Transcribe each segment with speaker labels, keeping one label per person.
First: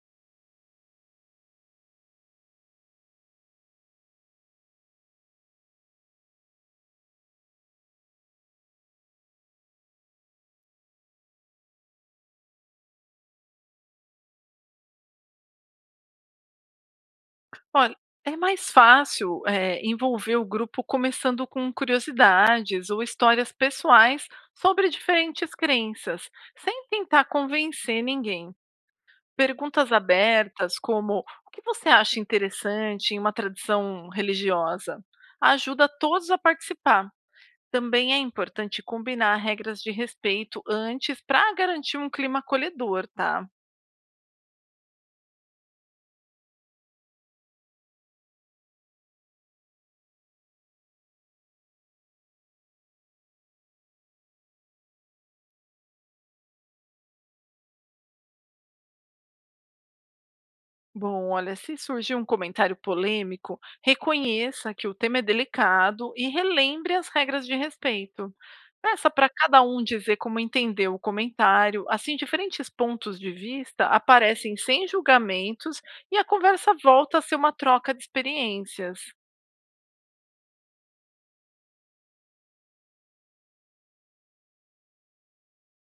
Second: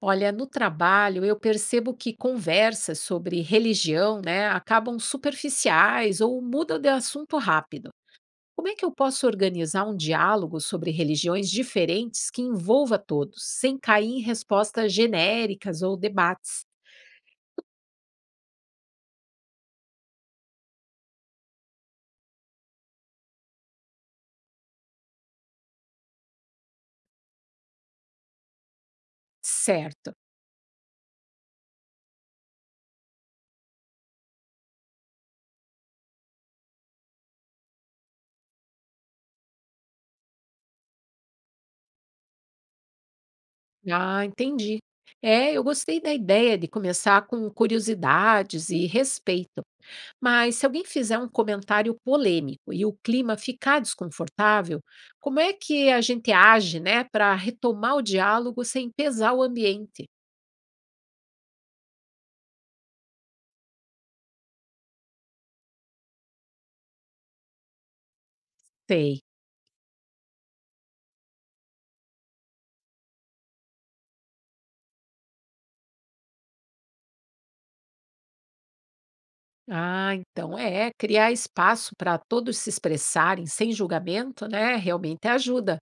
Speaker 1: Olha, no trabalho eu percebo que conversas sobre religião, né, acabam superficiais ou mudam de assunto rápido. Como é que eu posso organizar um diálogo sobre religiões diferentes que envolva todos, sem cair em respostas genéricas ou debates?
Speaker 2: Olha, é mais fácil, envolver o grupo começando com curiosidades ou histórias pessoais sobre diferentes crenças, sem tentar convencer ninguém. Perguntas
Speaker 1: Certo.
Speaker 2: abertas, como o que você acha interessante em uma tradição religiosa, ajuda todos a participar. Também é importante combinar regras de respeito antes para garantir um clima acolhedor, tá?
Speaker 1: Ah, entendi. É, eu gostei da ideia de começar com curiosidades e respeito. Mas se alguém fizer um comentário polêmico e o clima ficar desconfortável, como é que a gente age, né, para retomar o diálogo sem pesar o ambiente?
Speaker 2: Bom, olha, se surgir um comentário polêmico, reconheça que o tema é delicado e relembre as regras de respeito. Peça
Speaker 1: Sei.
Speaker 2: para cada um dizer como entendeu o comentário, assim diferentes pontos de vista aparecem sem julgamentos e a conversa volta a ser uma troca de experiências.
Speaker 1: Ah, então é, criar espaço para todos se expressarem sem julgamento, né, realmente ajuda.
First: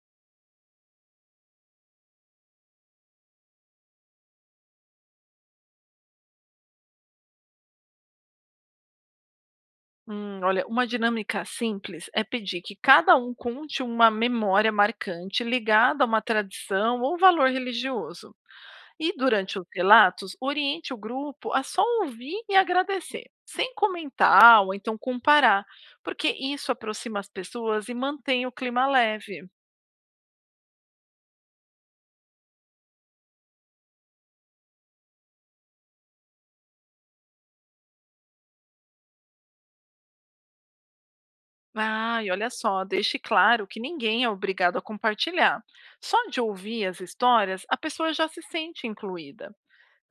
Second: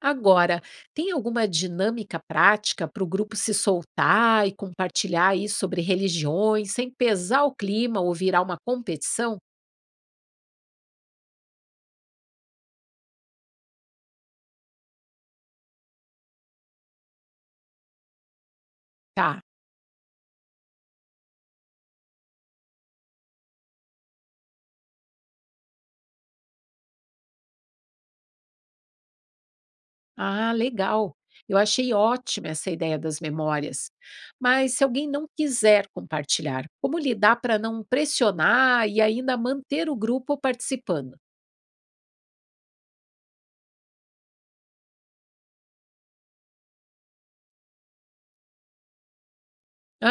Speaker 1: Agora, tem alguma dinâmica prática para o grupo se soltar e compartilhar aí sobre religiões sem pesar o clima ou virar uma competição?
Speaker 2: Olha, uma dinâmica simples é pedir que cada um conte uma memória marcante ligada a uma tradição ou valor religioso. E
Speaker 1: Tá.
Speaker 2: durante os relatos, oriente o grupo a só ouvir e agradecer, sem comentar ou então comparar, porque isso aproxima as pessoas e mantém o clima leve.
Speaker 1: Ah, legal. Eu achei ótima essa ideia das memórias. Mas se alguém não quiser compartilhar, como lidar para não pressionar e ainda manter o grupo participando?
Speaker 2: Ah, e olha só, deixe claro que ninguém é obrigado a compartilhar. Só de ouvir as histórias, a pessoa já se sente incluída.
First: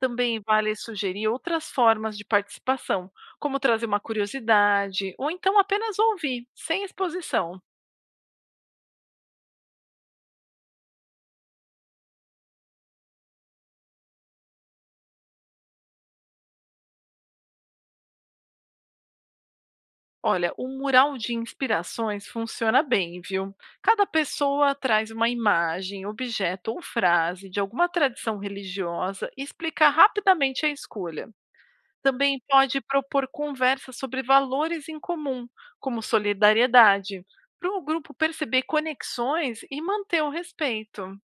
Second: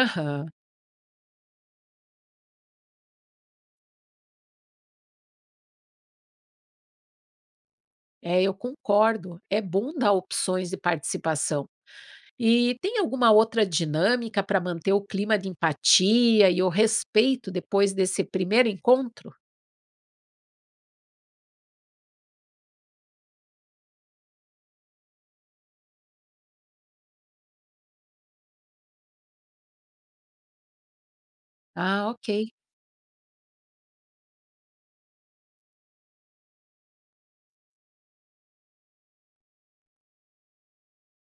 Speaker 2: Também vale sugerir outras formas de participação, como trazer uma curiosidade ou então apenas ouvir, sem exposição.
Speaker 1: é, eu concordo. É bom dar opções de participação. E tem alguma outra dinâmica para manter o clima de empatia e o respeito depois desse primeiro encontro?
Speaker 2: Olha, o mural de inspirações funciona bem, viu? Cada pessoa traz uma imagem, objeto ou frase de alguma tradição religiosa e explica rapidamente a escolha.
Speaker 1: Ah,
Speaker 2: Também
Speaker 1: ok.
Speaker 2: pode propor conversas sobre valores em comum, como solidariedade, para o grupo perceber conexões e manter o respeito.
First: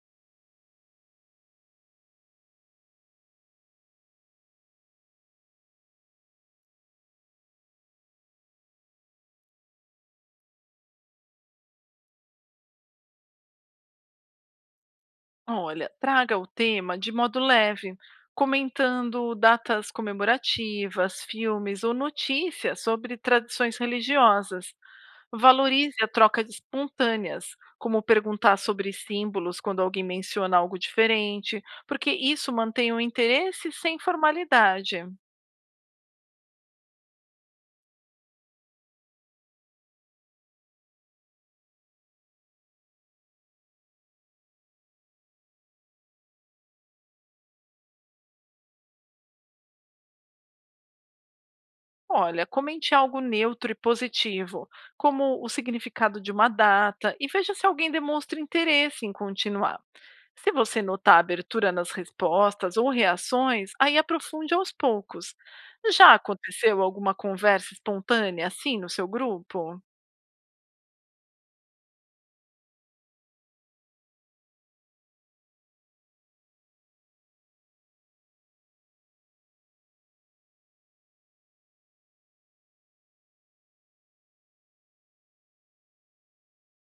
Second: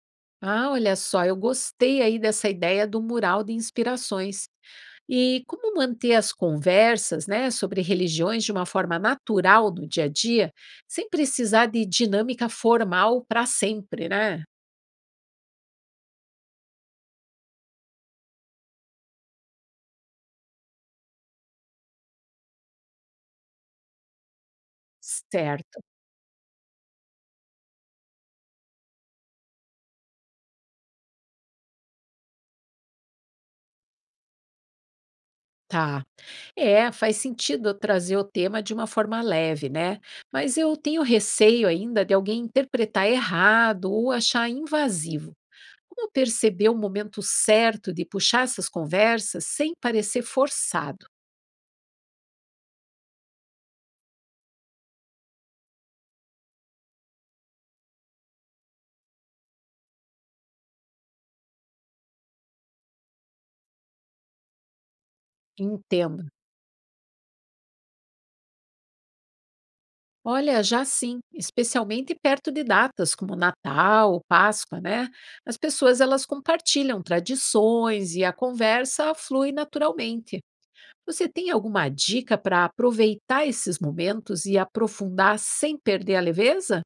Speaker 1: Ah, olha só, eu gostei aí dessa ideia do mural de inspirações. E como manter as conversas, né, sobre religiões de uma forma natural no dia a dia, sem precisar de dinâmica formal para sempre, né?
Speaker 2: Olha, traga o tema de modo leve, comentando datas comemorativas, filmes ou notícias sobre tradições religiosas.
Speaker 1: Certo,
Speaker 2: Valorize a troca de espontâneas, como perguntar sobre símbolos quando alguém menciona algo diferente, porque isso mantém o interesse sem formalidade.
Speaker 1: tá. É, faz sentido eu trazer o tema de uma forma leve, né? Mas eu tenho receio ainda de alguém interpretar errado ou achar invasivo. Como perceber o momento certo de puxar essas conversas sem parecer forçado?
Speaker 2: Olha, comente algo neutro e positivo, como o significado de uma data, e veja se alguém demonstra interesse em continuar. Se você notar abertura nas respostas ou reações, aí aprofunde aos poucos. Já
Speaker 1: Entendo.
Speaker 2: aconteceu alguma conversa espontânea assim no seu grupo?
Speaker 1: Olha, já sim, especialmente perto de datas como Natal, Páscoa, né? As pessoas elas compartilham tradições e a conversa flui naturalmente. Você tem alguma dica para aproveitar esses momentos e aprofundar sem perder a leveza?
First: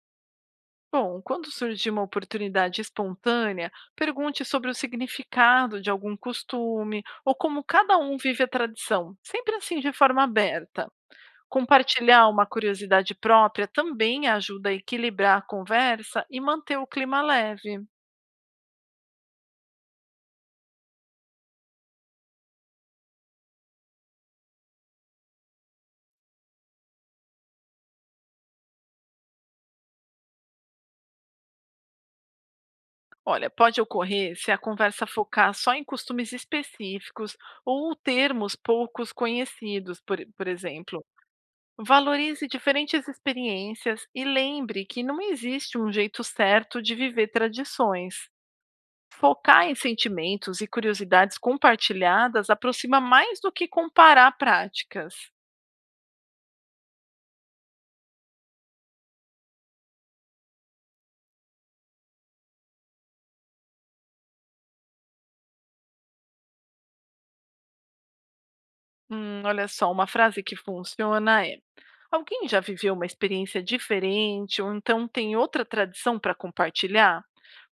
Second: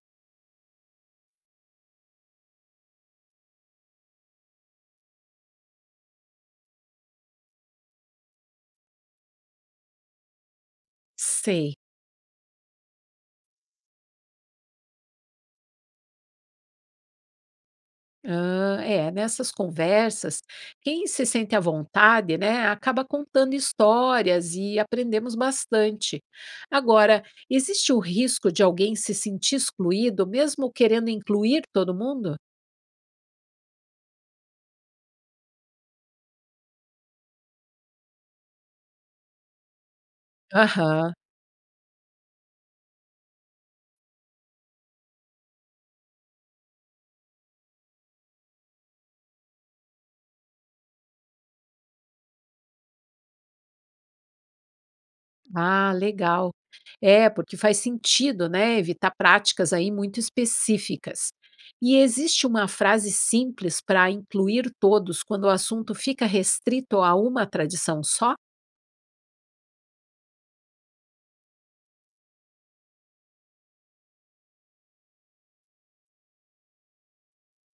Speaker 2: Bom, quando surgir uma oportunidade espontânea, pergunte sobre o significado de algum costume ou como cada um vive a tradição, sempre assim de forma aberta.
Speaker 1: Sei.
Speaker 2: Compartilhar uma curiosidade própria também ajuda a equilibrar a conversa e manter o clima leve.
Speaker 1: Ah, é, nessas conversas, quem se sente à vontade, né, acaba contando histórias e aprendemos bastante. Agora, existe o risco de alguém se sentir excluído, mesmo querendo incluir todo mundo?
Speaker 2: Olha, pode ocorrer se a conversa focar só em costumes específicos ou termos poucos conhecidos, por exemplo.
Speaker 1: Aham.
Speaker 2: Valorize diferentes experiências e lembre que não existe um jeito certo de viver tradições. Focar em sentimentos e curiosidades compartilhadas aproxima mais do que comparar práticas.
Speaker 1: Ah, legal. É, porque faz sentido, né, evitar práticas aí muito específicas. E existe uma frase simples para incluir todos quando o assunto fica restrito a uma tradição só?
Speaker 2: Olha só, uma frase que funciona é: alguém já viveu uma experiência diferente ou então tem outra tradição para compartilhar?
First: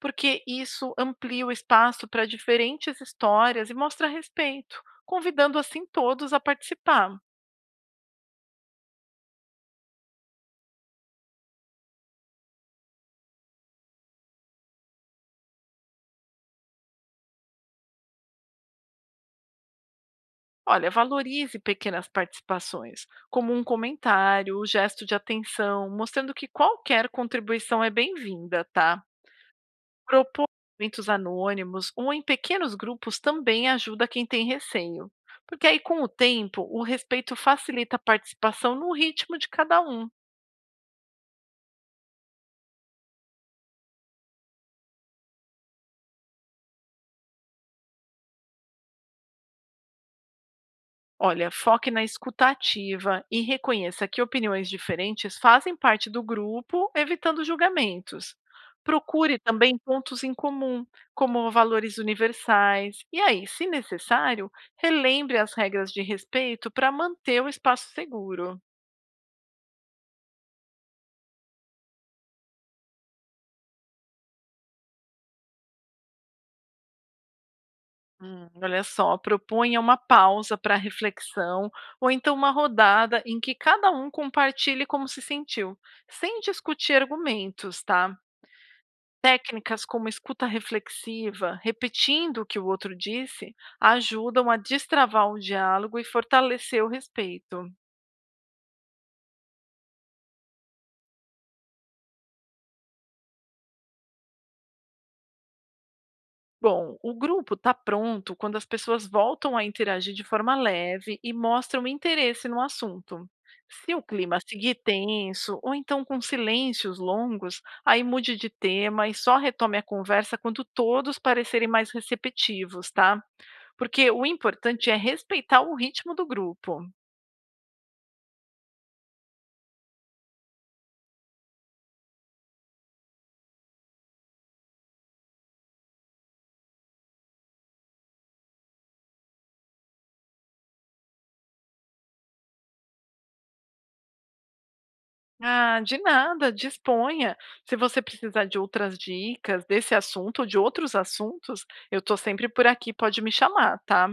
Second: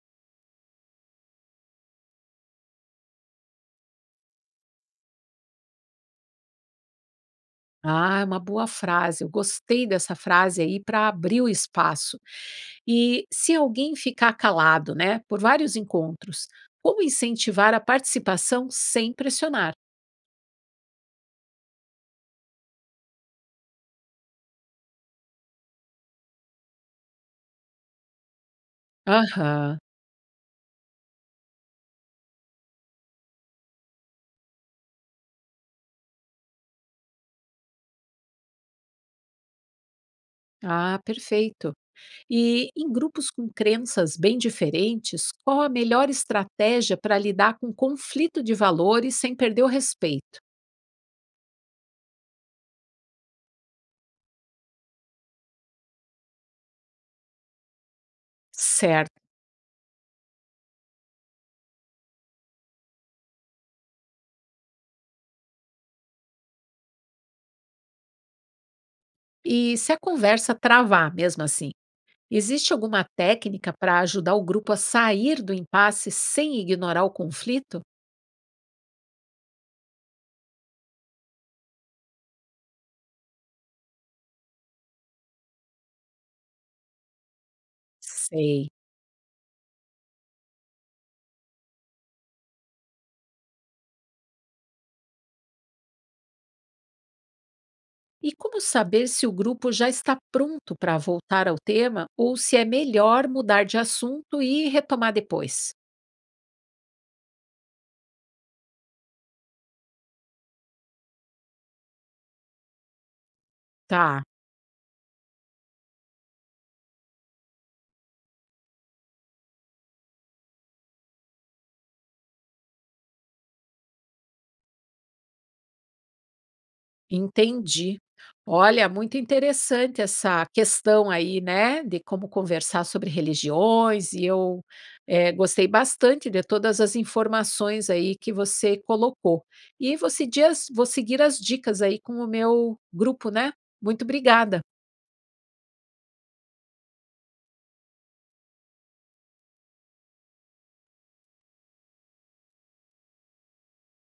Speaker 2: Porque isso amplia o espaço para diferentes histórias e mostra respeito, convidando assim todos a participar.
Speaker 1: Ah, é uma boa frase. Eu gostei dessa frase aí para abrir o espaço. E se alguém ficar calado, né, por vários encontros, como incentivar a participação sem pressionar?
Speaker 2: Olha, valorize pequenas participações, como um comentário, o gesto de atenção, mostrando que qualquer contribuição é bem-vinda, tá?
Speaker 1: Aham.
Speaker 2: Propor eventos anônimos ou em pequenos grupos também ajuda quem tem receio, porque aí com o tempo o respeito facilita a participação no ritmo de cada um.
Speaker 1: Ah, perfeito. E em grupos com crenças bem diferentes, qual a melhor estratégia para lidar com conflito de valores sem perder o respeito?
Speaker 2: Olha, foque na escuta ativa e reconheça que opiniões diferentes fazem parte do grupo, evitando julgamentos.
Speaker 1: Certo.
Speaker 2: Procure também pontos em comum, como valores universais, e aí, se necessário, relembre as regras de respeito para manter o espaço seguro.
Speaker 1: E se a conversa travar mesmo assim? Existe alguma técnica para ajudar o grupo a sair do impasse sem ignorar o conflito?
Speaker 2: Olha só, propunha uma pausa para reflexão ou então uma rodada em que cada um compartilhe como se sentiu, sem discutir argumentos, tá?
Speaker 1: Sei.
Speaker 2: Técnicas como escuta reflexiva, repetindo o que o outro disse, ajudam a destravar o diálogo e fortalecer o respeito.
Speaker 1: E como saber se o grupo já está pronto para voltar ao tema ou se é melhor mudar de assunto e retomar depois?
Speaker 2: Bom, o grupo está pronto quando as pessoas voltam a interagir de forma leve e mostram interesse no assunto. Se o
Speaker 1: Tá.
Speaker 2: clima seguir tenso ou então com silêncios longos, aí mude de tema e só retome a conversa quando todos parecerem mais receptivos, tá? Porque o importante é respeitar o ritmo do grupo.
Speaker 1: Entendi. Olha, muito interessante essa questão aí, né, de como conversar sobre religiões, e gostei bastante de todas as informações aí que você colocou. E você dias vou seguir as dicas aí com o meu grupo, né? Muito obrigada.
Speaker 2: Ah, de nada, disponha. Se você precisar de outras dicas desse assunto ou de outros assuntos, eu estou sempre por aqui, pode me chamar, tá?